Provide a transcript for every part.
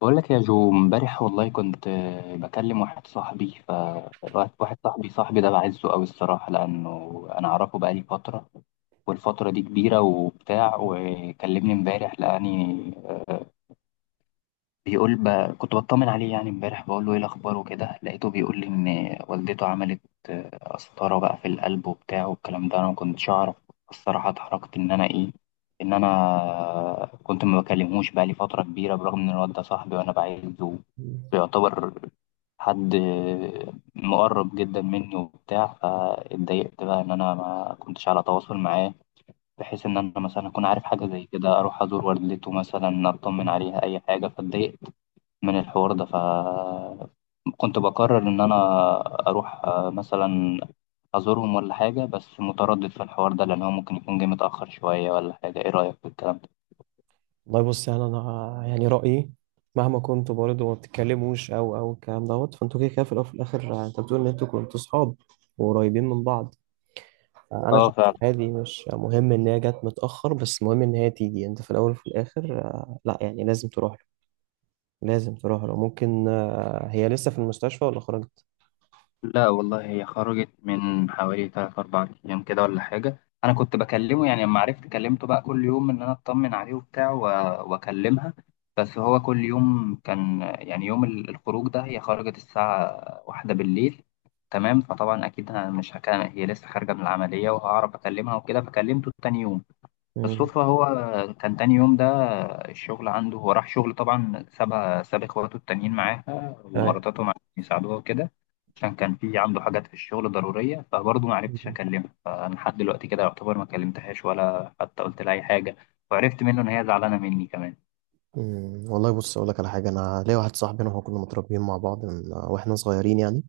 بقول لك يا جو، امبارح والله كنت بكلم واحد صاحبي ده بعزه قوي الصراحة، لأنه أنا أعرفه بقالي فترة، والفترة دي كبيرة وبتاع. وكلمني امبارح، لقاني آه، بيقول ب... كنت بطمن عليه يعني امبارح، بقول له ايه الاخبار وكده. لقيته بيقول لي ان والدته عملت قسطرة بقى في القلب وبتاع والكلام ده، انا ما كنتش اعرف. الصراحة اتحركت ان انا ايه، ان انا كنت ما بكلمهوش بقى لي فترة كبيرة، برغم ان الواد ده صاحبي وانا بعزه، بيعتبر حد مقرب جدا مني وبتاع. فاتضايقت بقى ان انا ما كنتش على تواصل معاه، بحيث ان انا مثلا اكون عارف حاجة زي كده، اروح ازور والدته مثلا، اطمن عليها اي حاجة. فاتضايقت من الحوار ده. فكنت بقرر إن أنا أروح مثلا أزورهم ولا حاجة، بس متردد في الحوار ده، لأن هو ممكن يكون جه متأخر شوية ولا حاجة. إيه رأيك في الكلام ده؟ والله بص، يعني انا يعني رايي مهما كنتوا برضه ما بتتكلموش او الكلام دوت، فانتوا كده كده في الاول وفي الاخر. انت بتقول ان انتوا كنتوا صحاب وقريبين من بعض. انا آه، شايف فعلا. إن هذه مش مهم ان هي جت متاخر، بس مهم ان هي تيجي. انت في الاول وفي الاخر، لا يعني لازم تروح له، لازم تروح له. ممكن هي لسه في المستشفى ولا خرجت؟ لا والله، هي خرجت من حوالي 3 4 أيام كده ولا حاجة. أنا كنت بكلمه يعني، لما عرفت كلمته بقى كل يوم إن أنا أطمن عليه وبتاع وأكلمها. بس هو كل يوم كان يعني، يوم الخروج ده هي خرجت الساعة 1 بالليل، تمام. فطبعا أكيد أنا مش هكلم، هي لسه خارجة من العملية، وهعرف أكلمها وكده. فكلمته تاني يوم امم. بالصدفة. هو كان تاني يوم ده الشغل عنده، هو راح شغل طبعا، ساب اخواته التانيين معاه ايوه. ومراتاتهم عشان يساعدوها وكده، عشان كان في عنده حاجات في الشغل ضرورية. فبرضه ما عرفتش مم. اكلمها. فانا لحد دلوقتي كده يعتبر ما كلمتهاش ولا حتى قلت لها اي حاجة. وعرفت منه ان هي زعلانة مني كمان. أمم، والله بص اقول لك على حاجه. انا ليا واحد صاحبي، انا وهو كنا متربيين مع بعض من واحنا صغيرين يعني.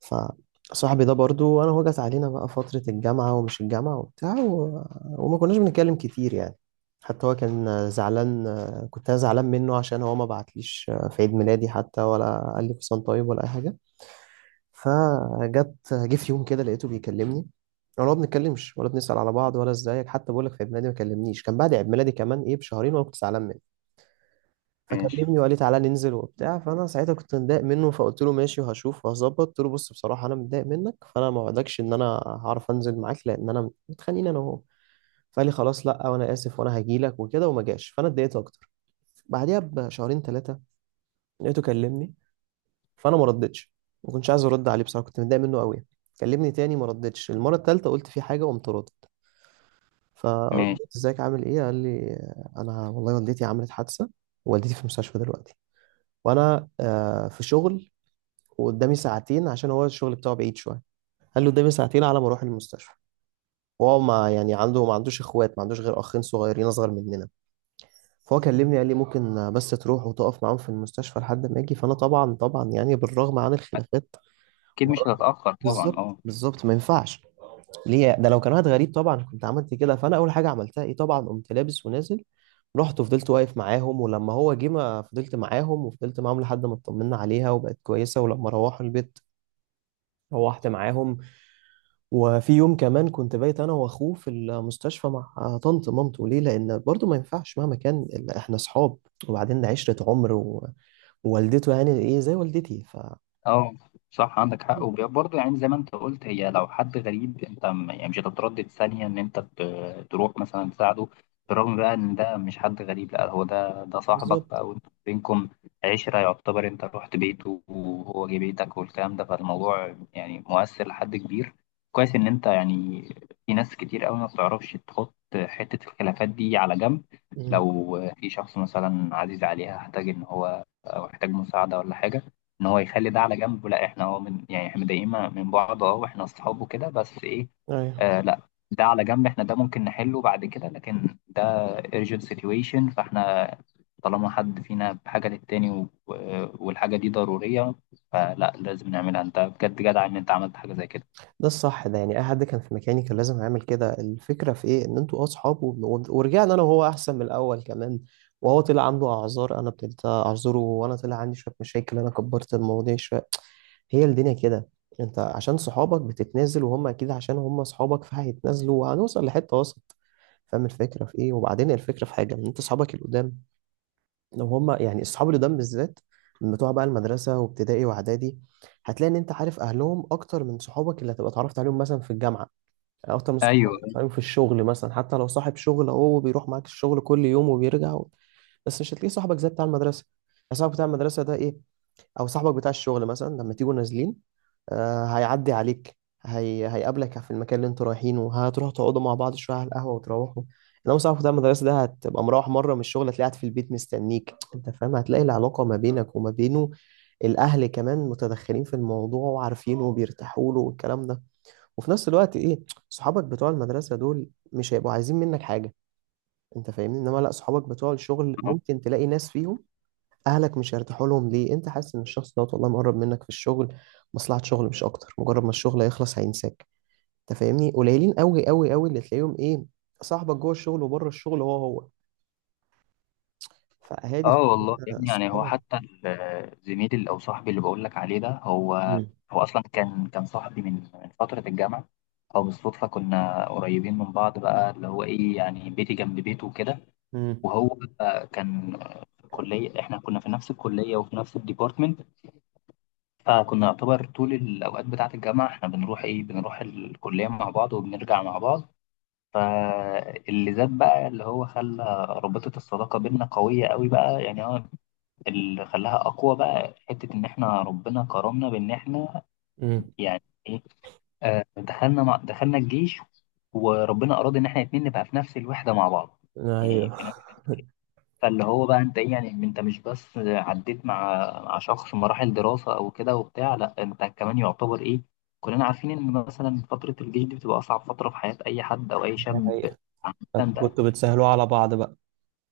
فصاحبي ده برضو انا هو جت علينا بقى فترة الجامعة ومش الجامعة وبتاع وما كناش بنتكلم كتير يعني. حتى هو كان زعلان، كنت انا زعلان منه عشان هو ما بعتليش في عيد ميلادي حتى، ولا قال لي كل طيب ولا اي حاجة. فجت جه في يوم كده لقيته بيكلمني، ولا ما بنتكلمش ولا بنسأل على بعض ولا ازيك حتى. بقول لك في عيد ميلادي ما كلمنيش، كان بعد عيد ميلادي كمان ايه بشهرين، وانا كنت زعلان منه. ماشي. فكلمني وقال لي تعالى ننزل وبتاع، فانا ساعتها كنت متضايق منه فقلت له ماشي وهشوف وهظبط. قلت له بص بصراحه انا متضايق منك، فانا ما وعدكش ان انا هعرف انزل معاك لان انا متخانقين انا وهو. فقال لي خلاص، لا وانا اسف وانا هجي لك وكده، وما جاش، فانا اتضايقت اكتر. بعديها بشهرين ثلاثه لقيته كلمني، فانا ما ردتش، ما كنتش عايز ارد عليه بصراحه، كنت متضايق منه قوي. كلمني تاني ما ردتش، المره الثالثه قلت في حاجه وقمت ردت. ماشي. فردت ازيك عامل ايه، قال لي انا والله والدتي عملت حادثه، والدتي في المستشفى دلوقتي، وانا في شغل وقدامي ساعتين عشان هو الشغل بتاعه بعيد شويه. قال له قدامي ساعتين على ما اروح المستشفى، وهو ما يعني عنده ما عندوش اخوات، ما عندوش غير اخين صغيرين اصغر مننا. فهو كلمني قال لي ممكن بس تروح وتقف معاهم في المستشفى لحد ما اجي، فانا طبعا طبعا يعني بالرغم عن الخلافات اكيد مش هتتأخر طبعا، بالظبط اه. بالظبط ما ينفعش. ليه ده؟ لو كان واحد غريب طبعا كنت عملت كده، فانا اول حاجه عملتها ايه طبعا قمت لابس ونازل. رحت وفضلت واقف معاهم ولما هو جه ما فضلت معاهم وفضلت معاهم لحد ما اطمنا عليها وبقت كويسه، ولما روحوا البيت روحت معاهم. وفي يوم كمان كنت بايت انا واخوه في المستشفى مع طنط مامته، ليه؟ لان برضو ما ينفعش مهما كان احنا صحاب وبعدين عشرة عمر ووالدته يعني ايه زي والدتي ف اه، صح، عندك حق. وبرضه يعني زي ما انت قلت، هي لو حد غريب انت يعني مش هتتردد ثانية ان انت تروح مثلا تساعده. بالرغم بقى ان ده مش حد غريب، لا هو ده صاحبك بالظبط. بقى، وانتوا بينكم عشرة يعتبر، انت رحت بيته وهو جه بيتك والكلام ده. فالموضوع يعني مؤثر لحد كبير. كويس ان انت يعني، في ناس كتير قوي ما بتعرفش تحط حتة الخلافات دي على جنب. مم. لو في شخص مثلا عزيز عليها احتاج ان هو، او احتاج مساعدة ولا حاجة، ان هو يخلي ده على جنب. لا احنا هو من يعني، احنا مضايقين من بعض اه، واحنا اصحاب وكده، بس ايه، ايوه. لا، ده على جنب، احنا ده ممكن نحله بعد كده. لكن ده urgent situation، فاحنا طالما حد فينا بحاجة للتاني والحاجة دي ضرورية، فلا، لازم نعملها. انت بجد جدع ان انت عملت حاجة زي كده. ده الصح، ده يعني اي حد كان في مكاني كان لازم يعمل كده. الفكره في ايه؟ ان انتوا اصحاب ورجعنا انا وهو احسن من الاول كمان. وهو طلع عنده اعذار، انا ابتديت اعذره، وانا طلع عندي شويه مشاكل، انا كبرت المواضيع شويه. هي الدنيا كده، انت عشان صحابك بتتنازل، وهم اكيد عشان هم صحابك فهيتنازلوا، وهنوصل لحته وسط. فاهم الفكره في ايه؟ وبعدين الفكره في حاجه، ان انت صحابك القدام، لو هم يعني الصحاب القدام بالذات من بتوع بقى المدرسه وابتدائي واعدادي، هتلاقي ان انت عارف اهلهم اكتر من صحابك اللي هتبقى اتعرفت عليهم مثلا في الجامعه، اكتر من صحابك اللي ايوه. هتعرفت عليهم في الشغل مثلا. حتى لو صاحب شغل اهو بيروح معاك الشغل كل يوم وبيرجع بس مش هتلاقيه صاحبك زي بتاع المدرسه. صاحبك بتاع المدرسه ده ايه، او صاحبك بتاع الشغل مثلا لما تيجوا نازلين، هيعدي عليك، هيقابلك في المكان اللي انتوا رايحينه، هتروحوا تقعدوا مع بعض شويه على القهوه وتروحوا. انما صاحبك بتاع المدرسه ده هتبقى مروح مره من الشغل هتلاقيه قاعد في البيت مستنيك، انت فاهم؟ هتلاقي العلاقه ما بينك وما بينه، الاهل كمان متدخلين في الموضوع وعارفينه وبيرتاحوا له والكلام ده. وفي نفس الوقت ايه، صحابك بتوع المدرسه دول مش هيبقوا عايزين منك حاجه، انت فاهمني؟ انما لا، صحابك بتوع الشغل ممكن تلاقي ناس فيهم اهلك مش هيرتاحوا لهم. ليه؟ انت حاسس ان الشخص دوت والله مقرب منك في الشغل، مصلحة شغل مش اكتر، مجرد ما الشغل هيخلص هينساك، انت فاهمني؟ قليلين قوي قوي قوي اللي تلاقيهم ايه، صاحبك جوه الشغل وبره الشغل هو هو، فهادي اه والله يا ابني، يعني هو صحابك. حتى او صاحبي اللي بقول لك عليه ده، هو مم. هو اصلا كان صاحبي من فتره الجامعه. او بالصدفه كنا قريبين من بعض بقى، اللي هو ايه، يعني بيتي جنب بيته وكده. مم. وهو كان في الكليه، احنا كنا في نفس الكليه وفي نفس الديبارتمنت. فكنا يعتبر طول الاوقات بتاعه الجامعه احنا بنروح ايه، بنروح الكليه مع بعض وبنرجع مع بعض. فاللي زاد بقى، اللي هو خلى رابطه الصداقه بينا قويه قوي بقى يعني، هو اللي خلاها اقوى بقى، حته ان احنا ربنا كرمنا بان احنا مم. يعني ايه، دخلنا الجيش. وربنا اراد ان احنا الاتنين نبقى في نفس الوحده مع بعض، يعني ايوه. في نفس. فاللي هو بقى انت ايه، يعني انت مش بس عديت مع شخص مراحل دراسه او كده وبتاع، لا انت كمان يعتبر ايه، كلنا عارفين ان مثلا فتره الجيش دي بتبقى اصعب فتره في حياه اي حد او اي دي شاب حقيقة. أنت عامه. كنتوا بتسهلوا على بعض بقى؟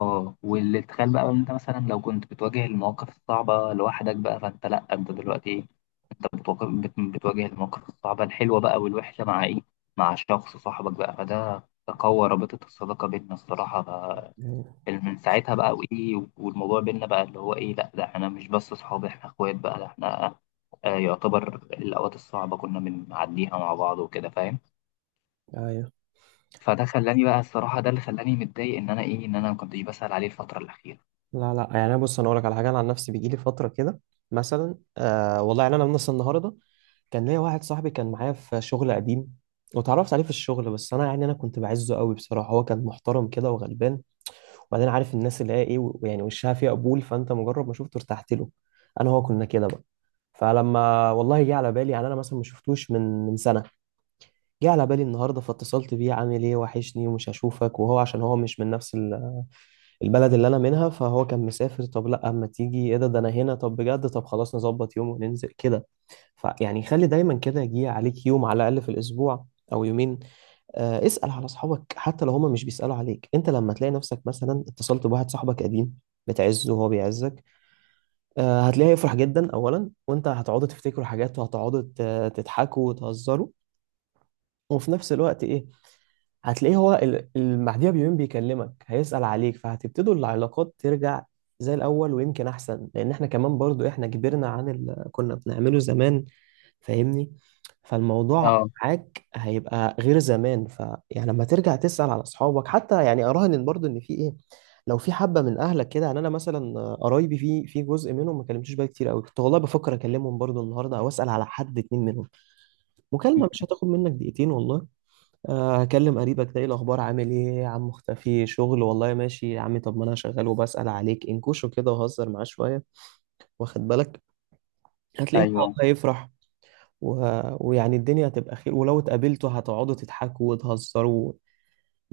اه. واللي تخيل بقى، ان انت مثلا لو كنت بتواجه المواقف الصعبة لوحدك بقى، فانت لا، انت دلوقتي ايه، انت بتواجه، بتواجه المواقف الصعبة الحلوة بقى والوحشة مع ايه، مع شخص صاحبك بقى، فده قوى رابطة الصداقة بيننا الصراحة بقى. ايوه. من ساعتها بقى وايه، والموضوع بيننا بقى اللي هو ايه، لا، ده احنا مش بس صحاب، احنا اخوات بقى، ده احنا يعتبر الأوقات الصعبة كنا بنعديها مع بعض وكده، فاهم. أيوة. فده خلاني بقى الصراحة، ده اللي خلاني متضايق إن أنا إيه، إن أنا ما كنتش بسأل عليه الفترة الأخيرة. لا لا، يعني أنا بص انا اقول لك على حاجه، انا عن نفسي بيجي لي فتره كده مثلا، آه والله يعني انا من النهارده كان ليا واحد صاحبي كان معايا في شغل قديم، واتعرفت عليه في الشغل. بس انا يعني انا كنت بعزه قوي بصراحه، هو كان محترم كده وغلبان. وبعدين عارف الناس اللي هي ايه ويعني وشها فيها قبول، فانت مجرد ما شفته ارتحت له. انا هو كنا كده بقى. فلما والله جه على بالي يعني انا مثلا ما شفتوش من سنه، جه على بالي النهارده فاتصلت بيه، عامل ايه، وحشني، ومش هشوفك. وهو عشان هو مش من نفس البلد اللي انا منها، فهو كان مسافر. طب لا اما تيجي ايه، ده ده انا هنا. طب بجد، طب خلاص نظبط يوم وننزل كده. فيعني خلي دايما كده، يجي عليك يوم على الأقل في الأسبوع أو يومين، اسأل على أصحابك حتى لو هما مش بيسألوا عليك. أنت لما تلاقي نفسك مثلا اتصلت بواحد صاحبك قديم بتعزه وهو بيعزك، هتلاقيه هيفرح جدا أولا، وأنت هتقعدوا تفتكروا حاجات وهتقعدوا تضحكوا وتهزروا. وفي نفس الوقت إيه، هتلاقيه هو بعديها بيومين بيكلمك هيسأل عليك، فهتبتدوا العلاقات ترجع زي الأول ويمكن أحسن، لأن إحنا كمان برضو إحنا كبرنا عن اللي كنا بنعمله زمان، فاهمني؟ فالموضوع اه. معاك هيبقى غير زمان. فيعني لما ترجع تسأل على اصحابك حتى يعني اراهن برضو ان في ايه، لو في حبه من اهلك كده. يعني انا مثلا قرايبي في جزء منهم ما كلمتوش بقى كتير قوي، كنت والله بفكر اكلمهم برضو النهارده او اسال على حد اتنين منهم. مكالمه مش هتاخد منك دقيقتين والله. هكلم قريبك ده، ايه الاخبار عامل ايه يا عم مختفي شغل، والله ماشي يا عمي، طب ما انا شغال وبسال عليك انكوشه كده وهزر معاه شويه، واخد بالك؟ هتلاقيه هو ايوه والله يفرح و... ويعني الدنيا هتبقى خير، ولو اتقابلتوا هتقعدوا تضحكوا وتهزروا،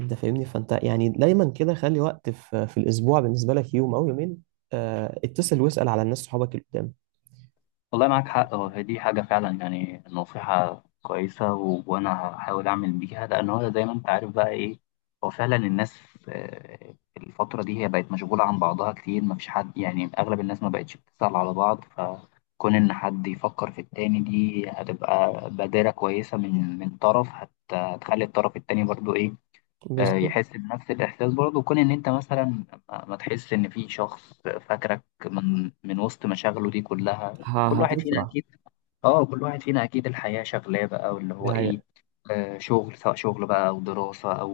انت فاهمني؟ فانت يعني دايما كده خلي وقت في الاسبوع بالنسبه لك، يوم او يومين، آه اتصل واسال على الناس صحابك اللي قدام. والله معاك حق. هو هي دي حاجه فعلا يعني نصيحه كويسه، وانا هحاول اعمل بيها، لان هو زي ما انت عارف بقى ايه، هو فعلا الناس الفتره دي هي بقت مشغوله عن بعضها كتير، ما فيش حد يعني اغلب الناس ما بقتش بتسال على بعض. فكون ان حد يفكر في التاني، دي هتبقى بادره كويسه من طرف، هتخلي الطرف التاني برضو ايه، بالظبط. يحس بنفس الإحساس برضه، كون إن أنت مثلا ما تحس إن في شخص فاكرك من وسط مشاغله دي كلها. كل واحد فينا هتفرح. أكيد. كل واحد فينا أكيد الحياة شغلاه بقى، واللي دي هو إيه، حقيقة. شغل، سواء شغل بقى أو دراسة أو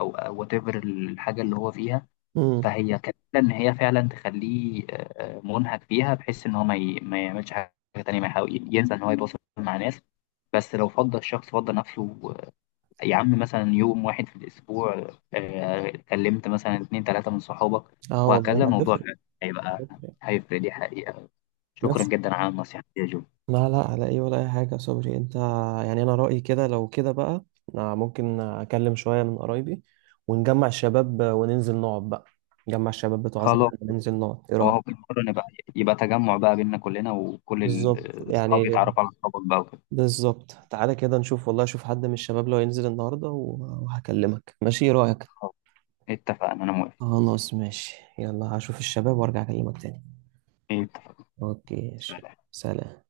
أو أو whatever الحاجة اللي هو فيها. امم. فهي كفيلة إن هي فعلا تخليه منهك فيها، بحيث إن هو ما يعملش حاجة تانية، ما يحاول ينسى إن هو يتواصل مع ناس. بس لو فضل الشخص فضل نفسه يا عم، مثلا يوم واحد في الأسبوع كلمت مثلا 2 3 من صحابك، اه وهكذا والله الموضوع هتفرق. فعلا هيبقى، هتفرق. هيفرق، دي حقيقة. شكرا بس جدا على النصيحة دي يا جو. لا لا، على ايه، ولا اي حاجه يا صبري. انت يعني انا رايي كده، لو كده بقى ممكن اكلم شويه من قرايبي ونجمع الشباب وننزل نقعد بقى، نجمع الشباب بتوع زمان خلاص. وننزل نقعد، ايه وهو رايك؟ بالمرة نبقى، يبقى تجمع بقى بينا كلنا، وكل بالظبط الأصحاب يعني، يتعرفوا على أصحابك بقى وكده. بالظبط. تعالى كده نشوف والله، اشوف حد من الشباب لو ينزل النهارده وهكلمك ماشي، إيه رأيك؟ خلاص، اتفقنا، أنا موافق. خلاص ماشي، يلا هشوف الشباب وارجع اكلمك تاني. اتفقنا. اوكي ماشي، سلام.